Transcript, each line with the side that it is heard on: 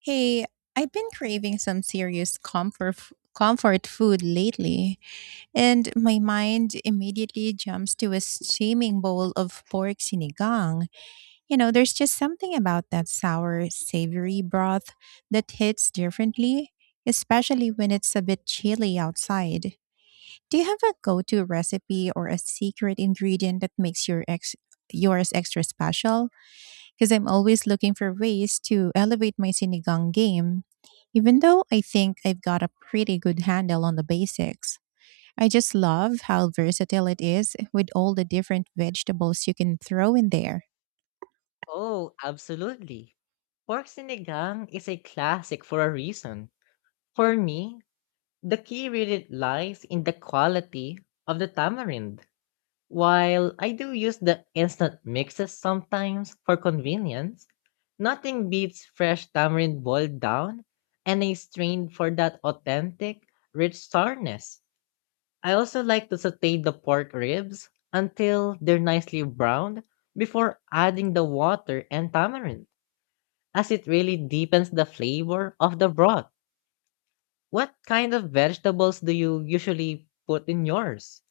right: Hey, I've been craving some serious comfort food lately, and my mind immediately jumps to a steaming bowl of pork sinigang. There's just something about that sour, savory broth that hits differently, especially when it's a bit chilly outside. Do you have a go-to recipe or a secret ingredient that makes yours extra special? Because I'm always looking for ways to elevate my sinigang game. Even though I think I've got a pretty good handle on the basics, I just love how versatile it is with all the different vegetables you can throw in there.
left: Oh, absolutely. Pork sinigang is a classic for a reason. For me, the key really lies in the quality of the tamarind. While I do use the instant mixes sometimes for convenience, nothing beats fresh tamarind boiled down and a strain for that authentic, rich sourness. I also like to saute the pork ribs until they're nicely browned before adding the water and tamarind as it really deepens the flavor of the broth. What kind of vegetables do you usually put in yours?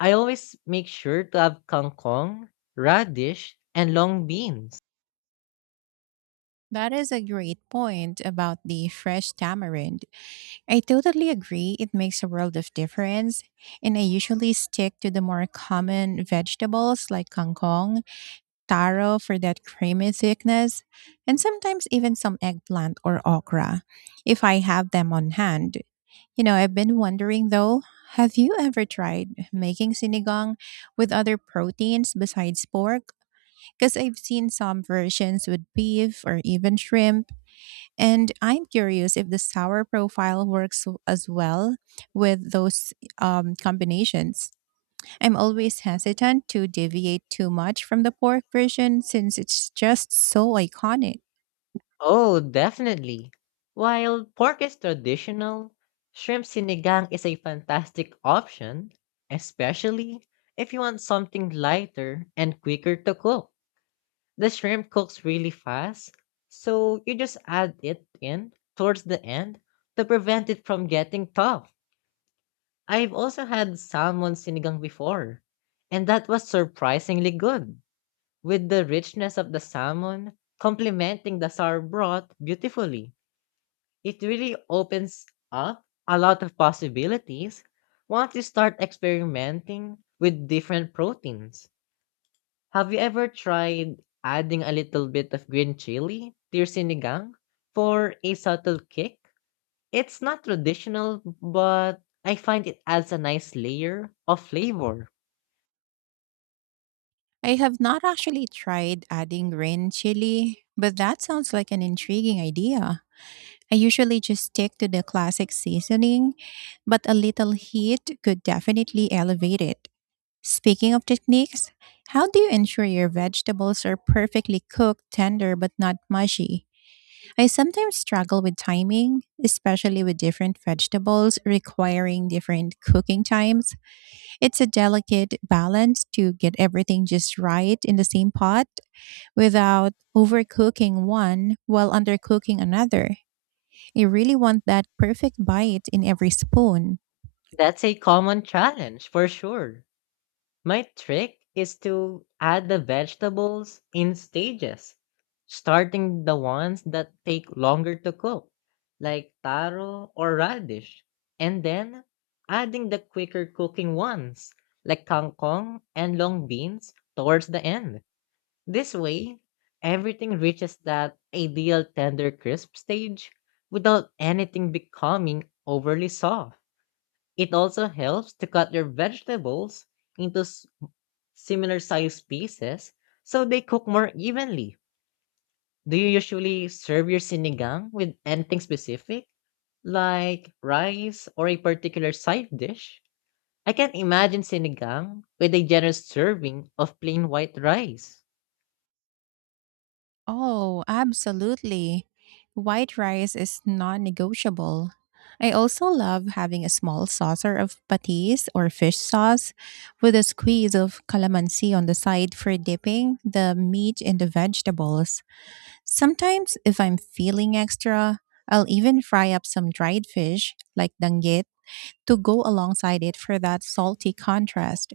left: I always make sure to have kangkong, radish, and long beans.
right: That is a great point about the fresh tamarind. I totally agree. It makes a world of difference. And I usually stick to the more common vegetables like kangkong, taro for that creamy thickness, and sometimes even some eggplant or okra if I have them on hand. I've been wondering though, have you ever tried making sinigang with other proteins besides pork? Because I've seen some versions with beef or even shrimp, and I'm curious if the sour profile as well with those combinations. I'm always hesitant to deviate too much from the pork version since it's just so iconic.
left: Oh, definitely. While pork is traditional, shrimp sinigang is a fantastic option, especially if you want something lighter and quicker to cook. The shrimp cooks really fast, so you just add it in towards the end to prevent it from getting tough. I've also had salmon sinigang before, and that was surprisingly good, with the richness of the salmon complementing the sour broth beautifully. It really opens up a lot of possibilities once you start experimenting with different proteins. Have you ever tried adding a little bit of green chili to your sinigang for a subtle kick? It's not traditional, but I find it adds a nice layer of flavor.
right: I have not actually tried adding green chili, but that sounds like an intriguing idea. I usually just stick to the classic seasoning, but a little heat could definitely elevate it. Speaking of techniques, how do you ensure your vegetables are perfectly cooked, tender, but not mushy? I sometimes struggle with timing, especially with different vegetables requiring different cooking times. It's a delicate balance to get everything just right in the same pot without overcooking one while undercooking another. You really want that perfect bite in every spoon.
left: That's a common challenge for sure. My trick is to add the vegetables in stages, starting the ones that take longer to cook, like taro or radish, and then adding the quicker cooking ones, like kangkong and long beans, towards the end. This way, everything reaches that ideal tender crisp stage without anything becoming overly soft. It also helps to cut your vegetables into similar sized pieces, so they cook more evenly. Do you usually serve your sinigang with anything specific, like rice or a particular side dish? I can imagine sinigang with a generous serving of plain white rice.
right: Oh, absolutely. White rice is non negotiable. I also love having a small saucer of patis or fish sauce with a squeeze of calamansi on the side for dipping the meat and the vegetables. Sometimes, if I'm feeling extra, I'll even fry up some dried fish like danggit to go alongside it for that salty contrast.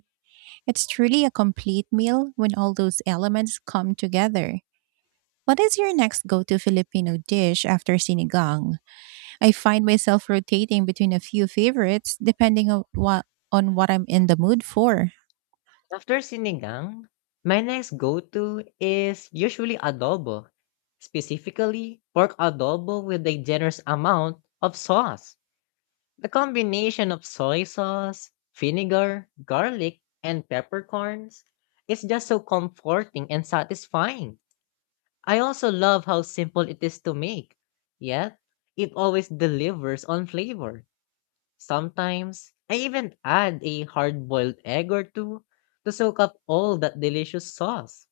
right: It's truly a complete meal when all those elements come together. What is your next go to Filipino dish after sinigang? I find myself rotating between a few favorites depending on what I'm in the mood for.
left: After sinigang, my next go-to is usually adobo, specifically pork adobo with a generous amount of sauce. The combination of soy sauce, vinegar, garlic, and peppercorns is just so comforting and satisfying. I also love how simple it is to make, yet it always delivers on flavor. Sometimes I even add a hard boiled egg or two to soak up all that delicious sauce.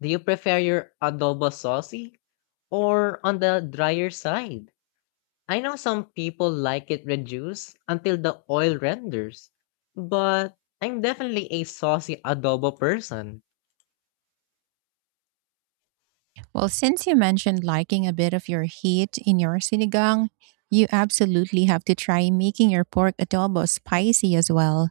left: Do you prefer your adobo saucy or on the drier side? I know some people like it reduced until the oil renders, but I'm definitely a saucy adobo person.
right: Well, since you mentioned liking a bit of your heat in your sinigang, you absolutely have to try making your pork adobo spicy as well.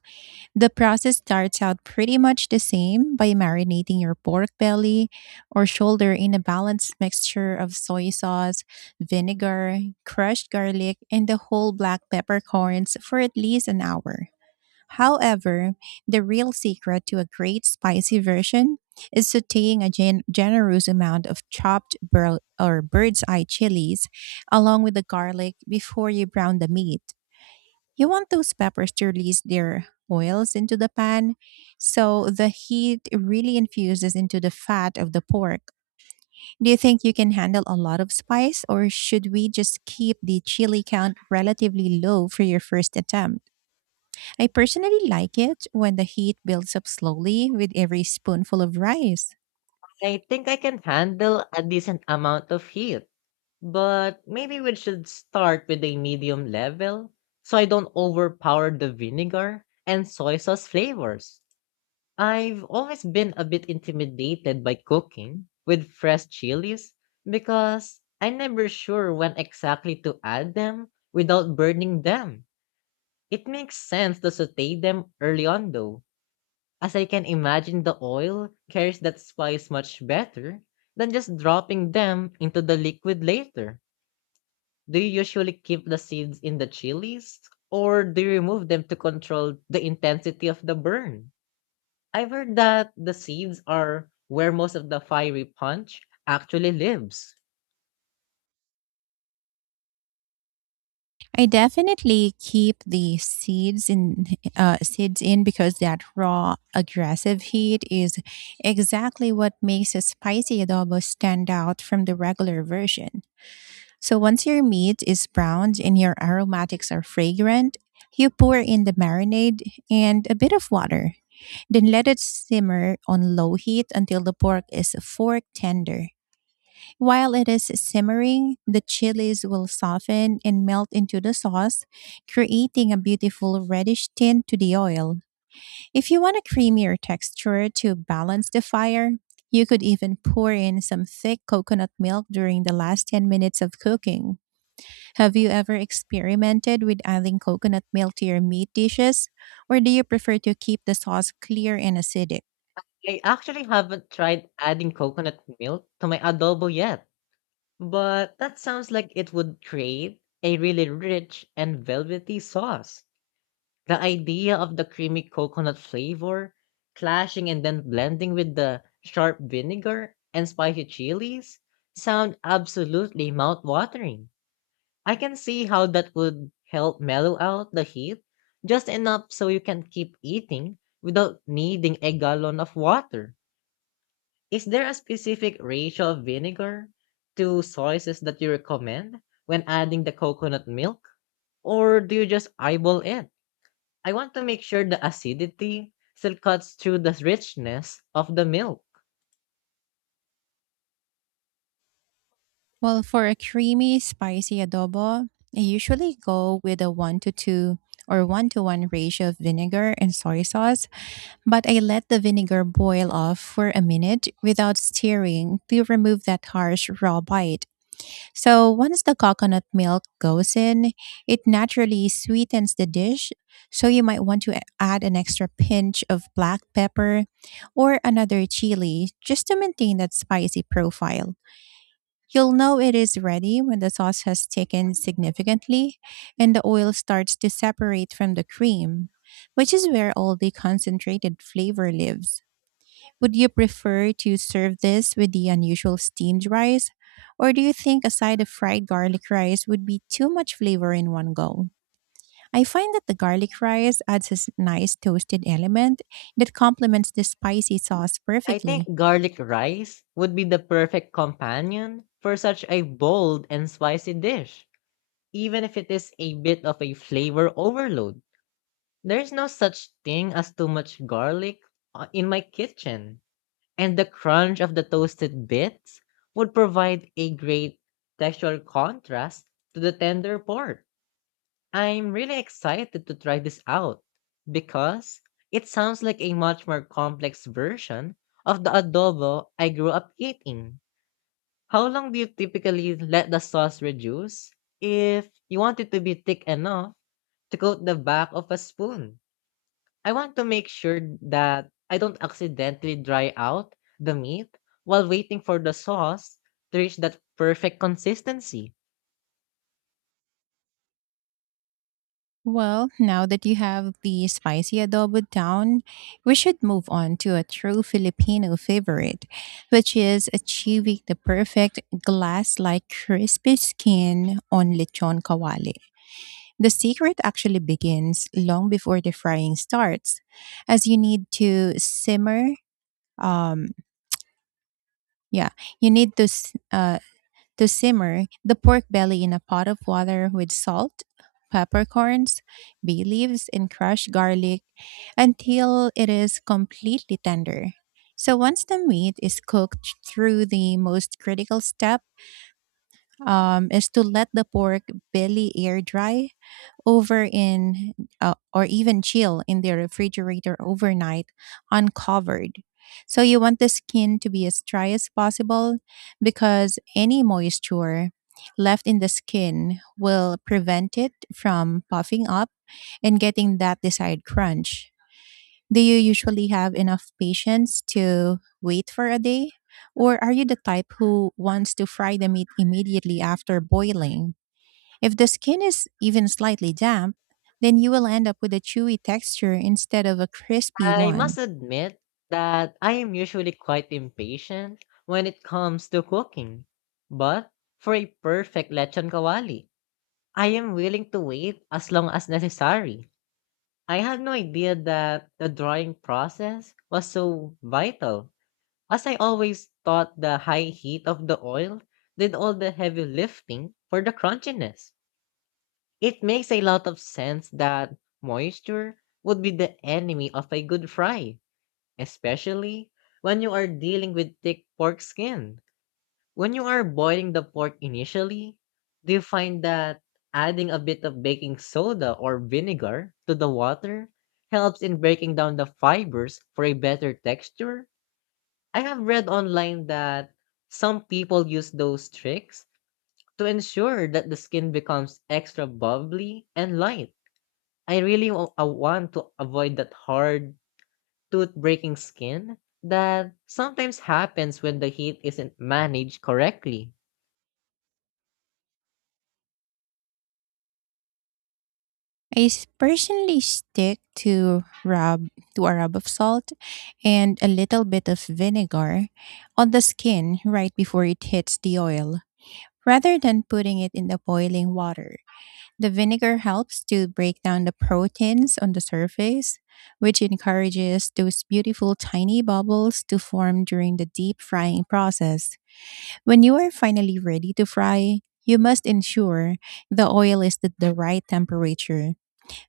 right: The process starts out pretty much the same by marinating your pork belly or shoulder in a balanced mixture of soy sauce, vinegar, crushed garlic, and the whole black peppercorns for at least an hour. However, the real secret to a great spicy version is sauteing a generous amount of chopped bur- or bird's eye chilies along with the garlic before you brown the meat. You want those peppers to release their oils into the pan so the heat really infuses into the fat of the pork. Do you think you can handle a lot of spice, or should we just keep the chili count relatively low for your first attempt? I personally like it when the heat builds up slowly with every spoonful of rice.
left: I think I can handle a decent amount of heat, but maybe we should start with a medium level so I don't overpower the vinegar and soy sauce flavors. I've always been a bit intimidated by cooking with fresh chilies because I'm never sure when exactly to add them without burning them. It makes sense to saute them early on though, as I can imagine the oil carries that spice much better than just dropping them into the liquid later. Do you usually keep the seeds in the chilies or do you remove them to control the intensity of the burn? I've heard that the seeds are where most of the fiery punch actually lives.
right: I definitely keep the seeds in because that raw, aggressive heat is exactly what makes a spicy adobo stand out from the regular version. So once your meat is browned and your aromatics are fragrant, you pour in the marinade and a bit of water. Then let it simmer on low heat until the pork is fork tender. While it is simmering, the chilies will soften and melt into the sauce, creating a beautiful reddish tint to the oil. If you want a creamier texture to balance the fire, you could even pour in some thick coconut milk during the last 10 minutes of cooking. Have you ever experimented with adding coconut milk to your meat dishes, or do you prefer to keep the sauce clear and acidic?
left: I actually haven't tried adding coconut milk to my adobo yet, but that sounds like it would create a really rich and velvety sauce. The idea of the creamy coconut flavor clashing and then blending with the sharp vinegar and spicy chilies sound absolutely mouth-watering. I can see how that would help mellow out the heat just enough so you can keep eating without needing a gallon of water. Is there a specific ratio of vinegar to sauces that you recommend when adding the coconut milk? Or do you just eyeball it? I want to make sure the acidity still cuts through the richness of the milk.
right: Well, for a creamy, spicy adobo, I usually go with a 1 to 2 or 1 to 1 ratio of vinegar and soy sauce, but I let the vinegar boil off for a minute without stirring to remove that harsh, raw bite. So once the coconut milk goes in, it naturally sweetens the dish. So you might want to add an extra pinch of black pepper or another chili just to maintain that spicy profile. You'll know it is ready when the sauce has thickened significantly and the oil starts to separate from the cream, which is where all the concentrated flavor lives. Would you prefer to serve this with the unusual steamed rice, or do you think a side of fried garlic rice would be too much flavor in one go? I find that the garlic rice adds a nice toasted element that complements the spicy sauce
left: I
right: perfectly.
left: think garlic rice would be the perfect companion for such a bold and spicy dish, even if it is a bit of a flavor overload. There's no such thing as too much garlic, in my kitchen. And the crunch of the toasted bits would provide a great textural contrast to the tender pork. I'm really excited to try this out because it sounds like a much more complex version of the adobo I grew up eating. How long do you typically let the sauce reduce if you want it to be thick enough to coat the back of a spoon? I want to make sure that I don't accidentally dry out the meat while waiting for the sauce to reach that perfect consistency.
right: Well, now that you have the spicy adobo down, we should move on to a true Filipino favorite, which is achieving the perfect glass like crispy skin on lechon kawali. The secret actually begins long before the frying starts, as you need to simmer. Um, yeah, you need to simmer the pork belly in a pot of water with salt, peppercorns, bay leaves, and crushed garlic until it is completely tender. So once the meat is cooked through, the most critical step is to let the pork belly air dry over in or even chill in the refrigerator overnight, uncovered. So you want the skin to be as dry as possible, because any moisture left in the skin will prevent it from puffing up and getting that desired crunch. Do you usually have enough patience to wait for a day? Or are you the type who wants to fry the meat immediately after boiling? If the skin is even slightly damp, then you will end up with a chewy texture instead of a crispy
left: I must
right: one.
left: admit that I am usually quite impatient when it comes to cooking. But for a perfect lechon kawali, I am willing to wait as long as necessary. I had no idea that the drying process was so vital, as I always thought the high heat of the oil did all the heavy lifting for the crunchiness. It makes a lot of sense that moisture would be the enemy of a good fry, especially when you are dealing with thick pork skin. When you are boiling the pork initially, do you find that adding a bit of baking soda or vinegar to the water helps in breaking down the fibers for a better texture? I have read online that some people use those tricks to ensure that the skin becomes extra bubbly and light. I want to avoid that hard, tooth breaking skin that sometimes happens when the heat isn't managed correctly.
right: I personally stick to a rub of salt and a little bit of vinegar on the skin right before it hits the oil, rather than putting it in the boiling water. The vinegar helps to break down the proteins on the surface, which encourages those beautiful tiny bubbles to form during the deep frying process. When you are finally ready to fry, you must ensure the oil is at the right temperature,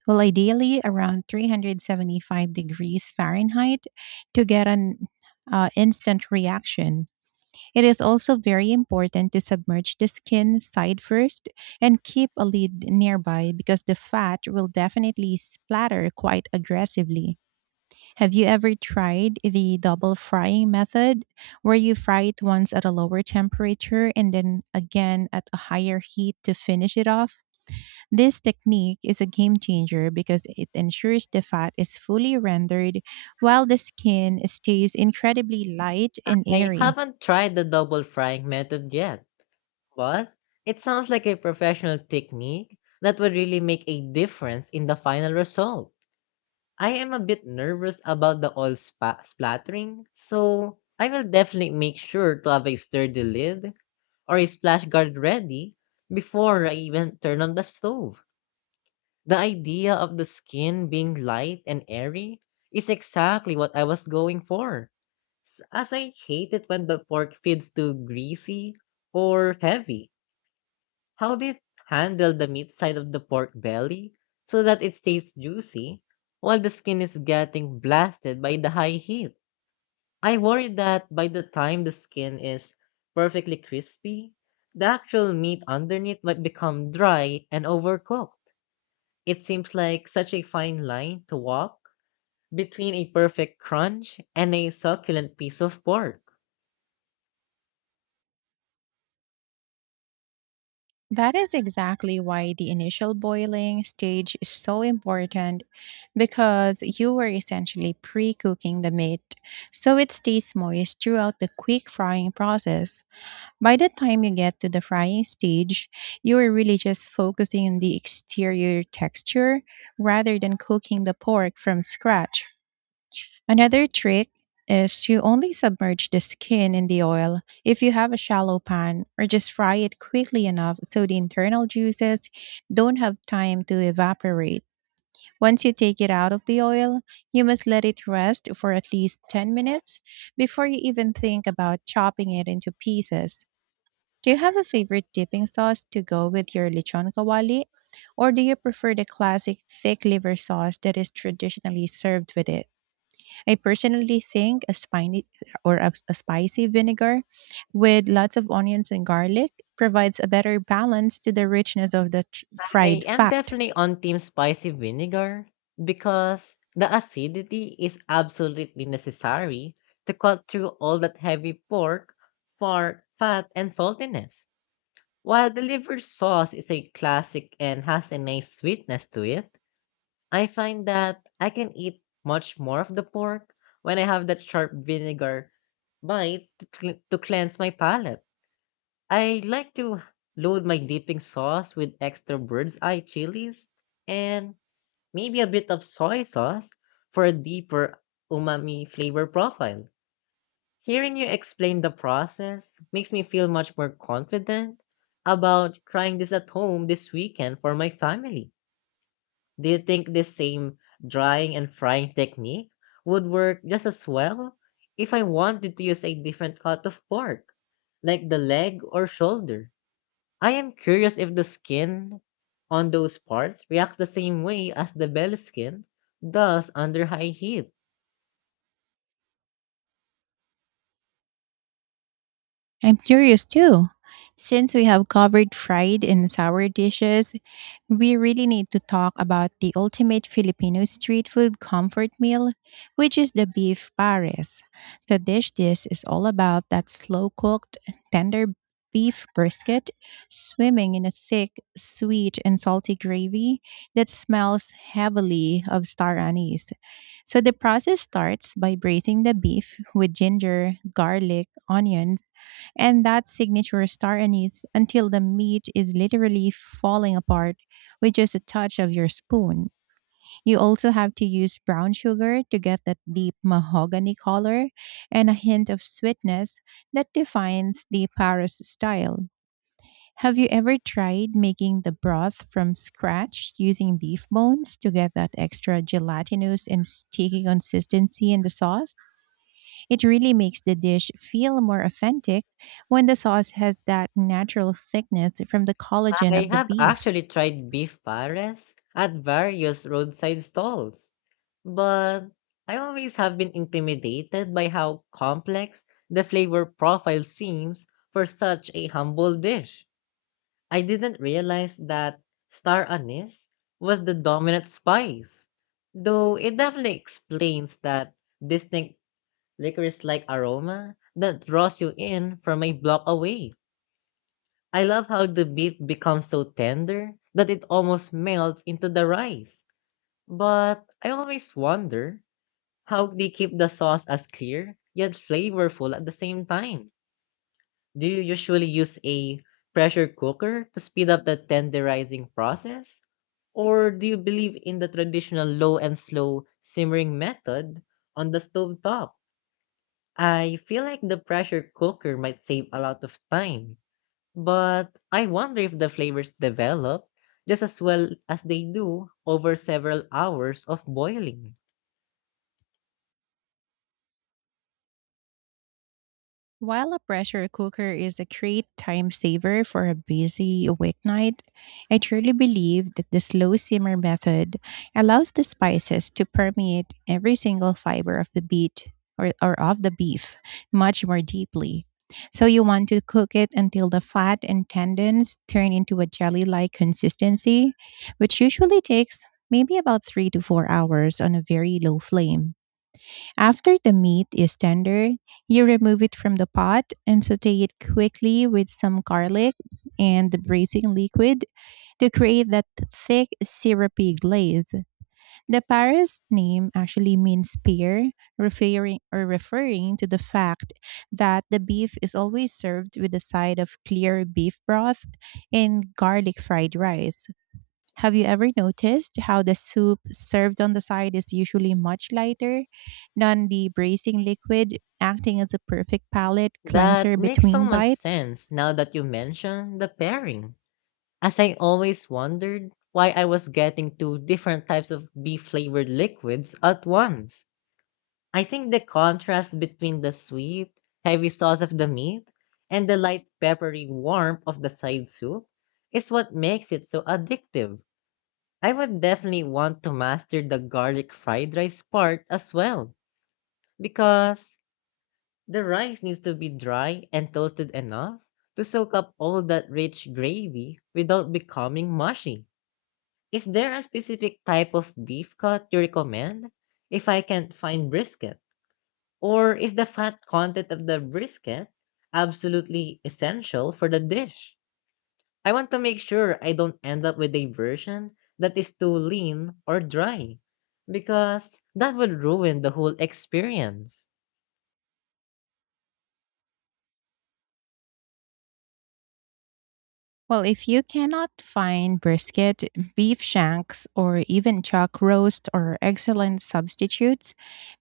right: well, ideally around 375 degrees Fahrenheit, to get an instant reaction. It is also very important to submerge the skin side first and keep a lid nearby, because the fat will definitely splatter quite aggressively. Have you ever tried the double frying method, where you fry it once at a lower temperature and then again at a higher heat to finish it off? This technique is a game changer because it ensures the fat is fully rendered while the skin stays incredibly light and
left: I
right: airy.
left: haven't tried the double frying method yet, but it sounds like a professional technique that would really make a difference in the final result. I am a bit nervous about the oil splattering, so I will definitely make sure to have a sturdy lid or a splash guard ready before I even turn on the stove. The idea of the skin being light and airy is exactly what I was going for, as I hate it when the pork feels too greasy or heavy. How do you handle the meat side of the pork belly so that it stays juicy while the skin is getting blasted by the high heat? I worry that by the time the skin is perfectly crispy, the actual meat underneath might become dry and overcooked. It seems like such a fine line to walk between a perfect crunch and a succulent piece of pork.
right: That is exactly why the initial boiling stage is so important, because you were essentially pre cooking the meat, so it stays moist throughout the quick frying process. By the time you get to the frying stage, you are really just focusing on the exterior texture rather than cooking the pork from scratch. Another trick is to only submerge the skin in the oil if you have a shallow pan, or just fry it quickly enough so the internal juices don't have time to evaporate. Once you take it out of the oil, you must let it rest for at least 10 minutes before you even think about chopping it into pieces. Do you have a favorite dipping sauce to go with your lechon kawali? Or do you prefer the classic thick liver sauce that is traditionally served with it? I personally think a spiny or a spicy vinegar with lots of onions and garlic provides a better balance to the richness of the fried
left: I am
right: fat.
left: definitely on team spicy vinegar because the acidity is absolutely necessary to cut through all that heavy pork for fat and saltiness. While the liver sauce is a classic and has a nice sweetness to it, I find that I can eat much more of the pork when I have that sharp vinegar bite to cleanse my palate. I like to load my dipping sauce with extra bird's eye chilies and maybe a bit of soy sauce for a deeper umami flavor profile. Hearing you explain the process makes me feel much more confident about trying this at home this weekend for my family. Do you think this same drying and frying technique would work just as well if I wanted to use a different cut of pork, like the leg or shoulder? I am curious if the skin on those parts reacts the same way as the bell skin does under high heat.
right: I'm curious too. Since we have covered fried and sour dishes, we really need to talk about the ultimate Filipino street food comfort meal, which is the beef pares. The dish This is all about that slow cooked, tender beef brisket swimming in a thick, sweet, and salty gravy that smells heavily of star anise. So the process starts by braising the beef with ginger, garlic, onions, and that signature star anise until the meat is literally falling apart with just a touch of your spoon. You also have to use brown sugar to get that deep mahogany color and a hint of sweetness that defines the Paris style. Have you ever tried making the broth from scratch using beef bones to get that extra gelatinous and sticky consistency in the sauce? It really makes the dish feel more authentic when the sauce has that natural thickness from the collagen
left: I
right: of the
left: have
right: beef.
left: actually tried beef pares at various roadside stalls, but I always have been intimidated by how complex the flavor profile seems for such a humble dish. I didn't realize that star anise was the dominant spice, though it definitely explains that distinct licorice-like aroma that draws you in from a block away. I love how the beef becomes so tender that it almost melts into the rice. But I always wonder how they keep the sauce as clear yet flavorful at the same time. Do you usually use a pressure cooker to speed up the tenderizing process? Or do you believe in the traditional low and slow simmering method on the stove top? I feel like the pressure cooker might save a lot of time, but I wonder if the flavors develop just as well as they do over several hours of boiling.
right: While a pressure cooker is a great time saver for a busy weeknight, I truly believe that the slow simmer method allows the spices to permeate every single fiber of the beet or of the beef much more deeply. So you want to cook it until the fat and tendons turn into a jelly-like consistency, which usually takes maybe about 3 to 4 hours on a very low flame. After the meat is tender, you remove it from the pot and saute it quickly with some garlic and the braising liquid to create that thick, syrupy glaze. The Paris name actually means spear, referring to the fact that the beef is always served with a side of clear beef broth and garlic fried rice. Have you ever noticed how the soup served on the side is usually much lighter than the bracing liquid, acting as a perfect palate cleanser
left: That makes so
right: between
left: much
right: bites?
left: sense now that you mention the pairing, as I always wondered why I was getting two different types of beef flavored liquids at once. I think the contrast between the sweet, heavy sauce of the meat and the light, peppery warmth of the side soup is what makes it so addictive. I would definitely want to master the garlic fried rice part as well because the rice needs to be dry and toasted enough to soak up all that rich gravy without becoming mushy. Is there a specific type of beef cut you recommend if I can't find brisket? Or is the fat content of the brisket absolutely essential for the dish? I want to make sure I don't end up with a version that is too lean or dry, because that would ruin the whole experience.
right: Well, if you cannot find brisket, beef shanks, or even chuck roast are excellent substitutes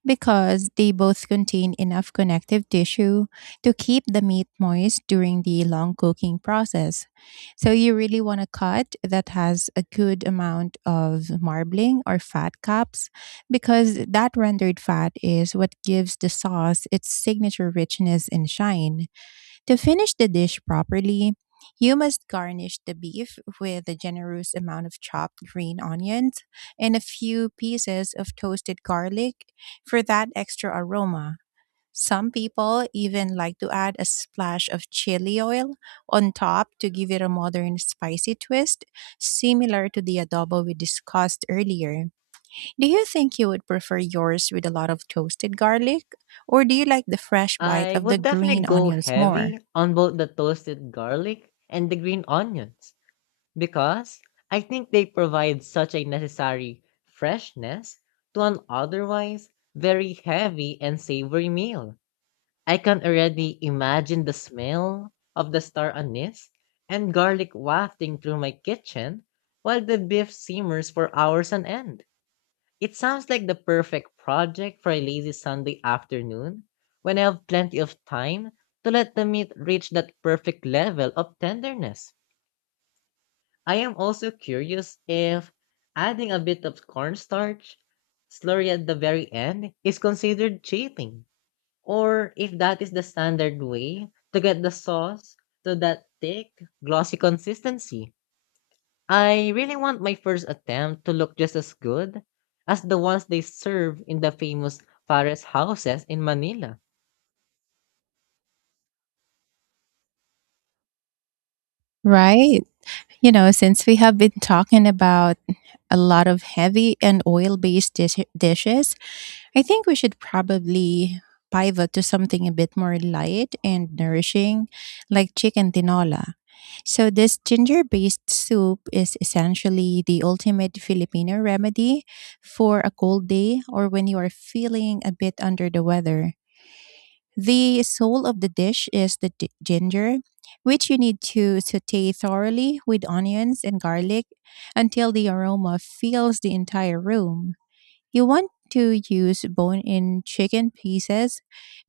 right: because they both contain enough connective tissue to keep the meat moist during the long cooking process. So, you really want a cut that has a good amount of marbling or fat caps, because that rendered fat is what gives the sauce its signature richness and shine. To finish the dish properly, you must garnish the beef with a generous amount of chopped green onions and a few pieces of toasted garlic for that extra aroma. Some people even like to add a splash of chili oil on top to give it a modern spicy twist, similar to the adobo we discussed earlier. Do you think you would prefer yours with a lot of toasted garlic, or do you like the fresh bite
left: I
right: of the
left: would
right: green
left: definitely go
right: onions more?
left: heavy on both the toasted garlic and the green onions, because I think they provide such a necessary freshness to an otherwise very heavy and savory meal. I can already imagine the smell of the star anise and garlic wafting through my kitchen while the beef simmers for hours on end. It sounds like the perfect project for a lazy Sunday afternoon when I have plenty of time to let the meat reach that perfect level of tenderness. I am also curious if adding a bit of cornstarch slurry at the very end is considered cheating or if that is the standard way to get the sauce to that thick, glossy consistency. I really want my first attempt to look just as good as the ones they serve in the famous Fares houses in Manila.
right: Right. You know, since we have been talking about a lot of heavy and oil based dishes, I think we should probably pivot to something a bit more light and nourishing, like chicken tinola. So, this ginger based soup is essentially the ultimate Filipino remedy for a cold day, or when you are feeling a bit under the weather. The soul of the dish is the ginger, which you need to saute thoroughly with onions and garlic until the aroma fills the entire room. You want to use bone-in chicken pieces,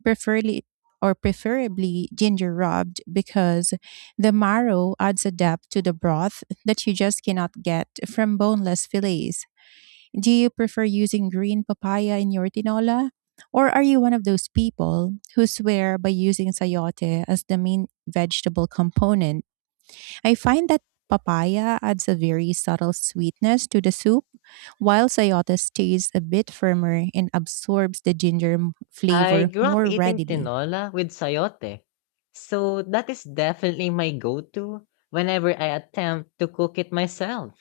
right: preferably preferably ginger rubbed, because the marrow adds a depth to the broth that you just cannot get from boneless fillets. Do you prefer using green papaya in your tinola? Or are you one of those people who swear by using sayote as the main vegetable component? I find that papaya adds a very subtle sweetness to the soup, while sayote stays a bit firmer and absorbs the ginger
left: I
right: flavor
left: grew up
right: more
left: eating
right: readily.
left: tinola with sayote, so that is definitely my go-to whenever I attempt to cook it myself.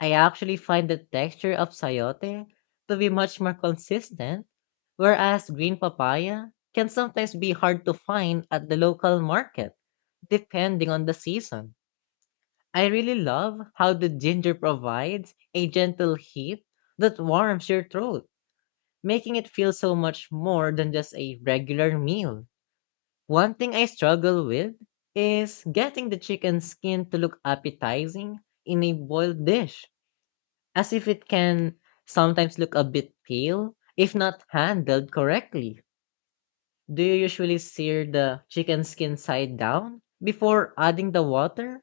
left: I actually find the texture of sayote to be much more consistent, whereas green papaya can sometimes be hard to find at the local market, depending on the season. I really love how the ginger provides a gentle heat that warms your throat, making it feel so much more than just a regular meal. One thing I struggle with is getting the chicken skin to look appetizing in a boiled dish, as if it can sometimes look a bit pale if not handled correctly. Do you usually sear the chicken skin side down before adding the water?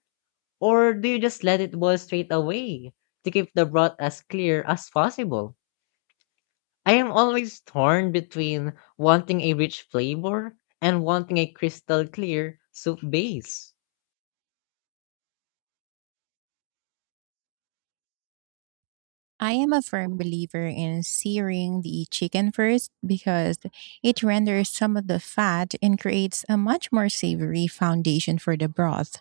left: Or do you just let it boil straight away to keep the broth as clear as possible? I am always torn between wanting a rich flavor and wanting a crystal clear soup base.
right: I am a firm believer in searing the chicken first, because it renders some of the fat and creates a much more savory foundation for the broth.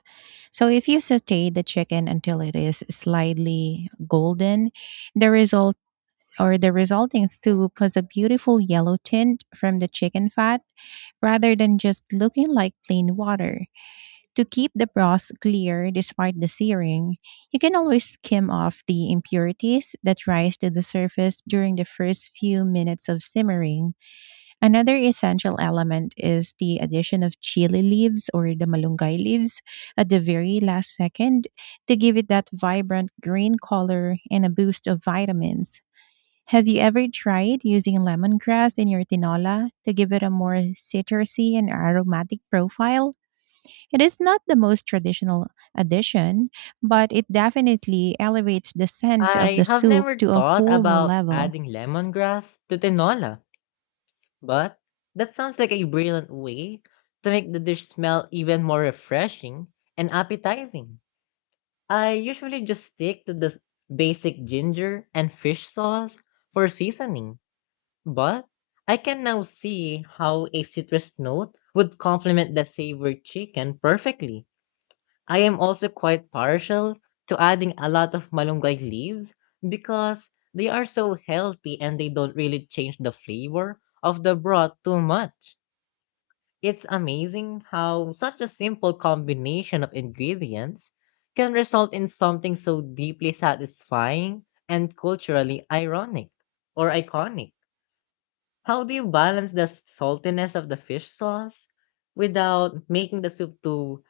right: So, if you saute the chicken until it is slightly golden, the result the resulting soup has a beautiful yellow tint from the chicken fat, rather than just looking like plain water. To keep the broth clear despite the searing, you can always skim off the impurities that rise to the surface during the first few minutes of simmering. Another essential element is the addition of chili leaves or the malunggay leaves at the very last second, to give it that vibrant green color and a boost of vitamins. Have you ever tried using lemongrass in your tinola to give it a more citrusy and aromatic profile? It is not the most traditional addition, but it definitely elevates the scent of the
left: I have
right: soup
left: never
right: to a
left: thought
right: whole new
left: about
right: level.
left: adding lemongrass to tinola, but that sounds like a brilliant way to make the dish smell even more refreshing and appetizing. I usually just stick to the basic ginger and fish sauce for seasoning, but I can now see how a citrus note would complement the savory chicken perfectly. I am also quite partial to adding a lot of malunggay leaves because they are so healthy and they don't really change the flavor of the broth too much. It's amazing how such a simple combination of ingredients can result in something so deeply satisfying and culturally ironic or iconic. How do you balance the saltiness of the fish sauce without making the soup too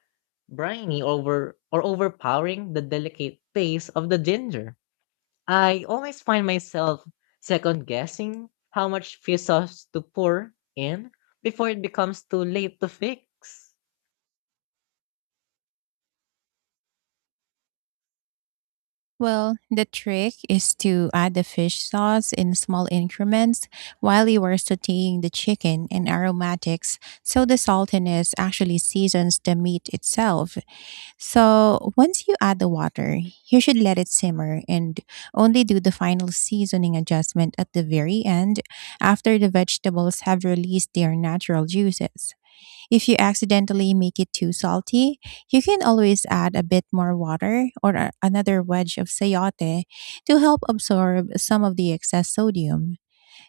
left: briny, over or overpowering the delicate taste of the ginger? I always find myself second guessing how much fish sauce to pour in before it becomes too late to fix.
right: Well, the trick is to add the fish sauce in small increments while you are sauteing the chicken and aromatics, so the saltiness actually seasons the meat itself. So once you add the water, you should let it simmer and only do the final seasoning adjustment at the very end, after the vegetables have released their natural juices. If you accidentally make it too salty, you can always add a bit more water, or another wedge of sayote to help absorb some of the excess sodium.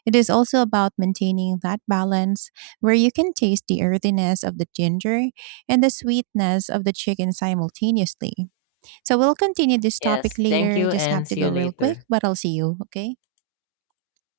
right: It is also about maintaining that balance where you can taste the earthiness of the ginger and the sweetness of the chicken simultaneously. So we'll continue this topic
left: Yes, thank
right: later.
left: you
right: Just have
left: and
right: to
left: see
right: go
left: you
right: real quick,
left: later.
right: but I'll see you, okay?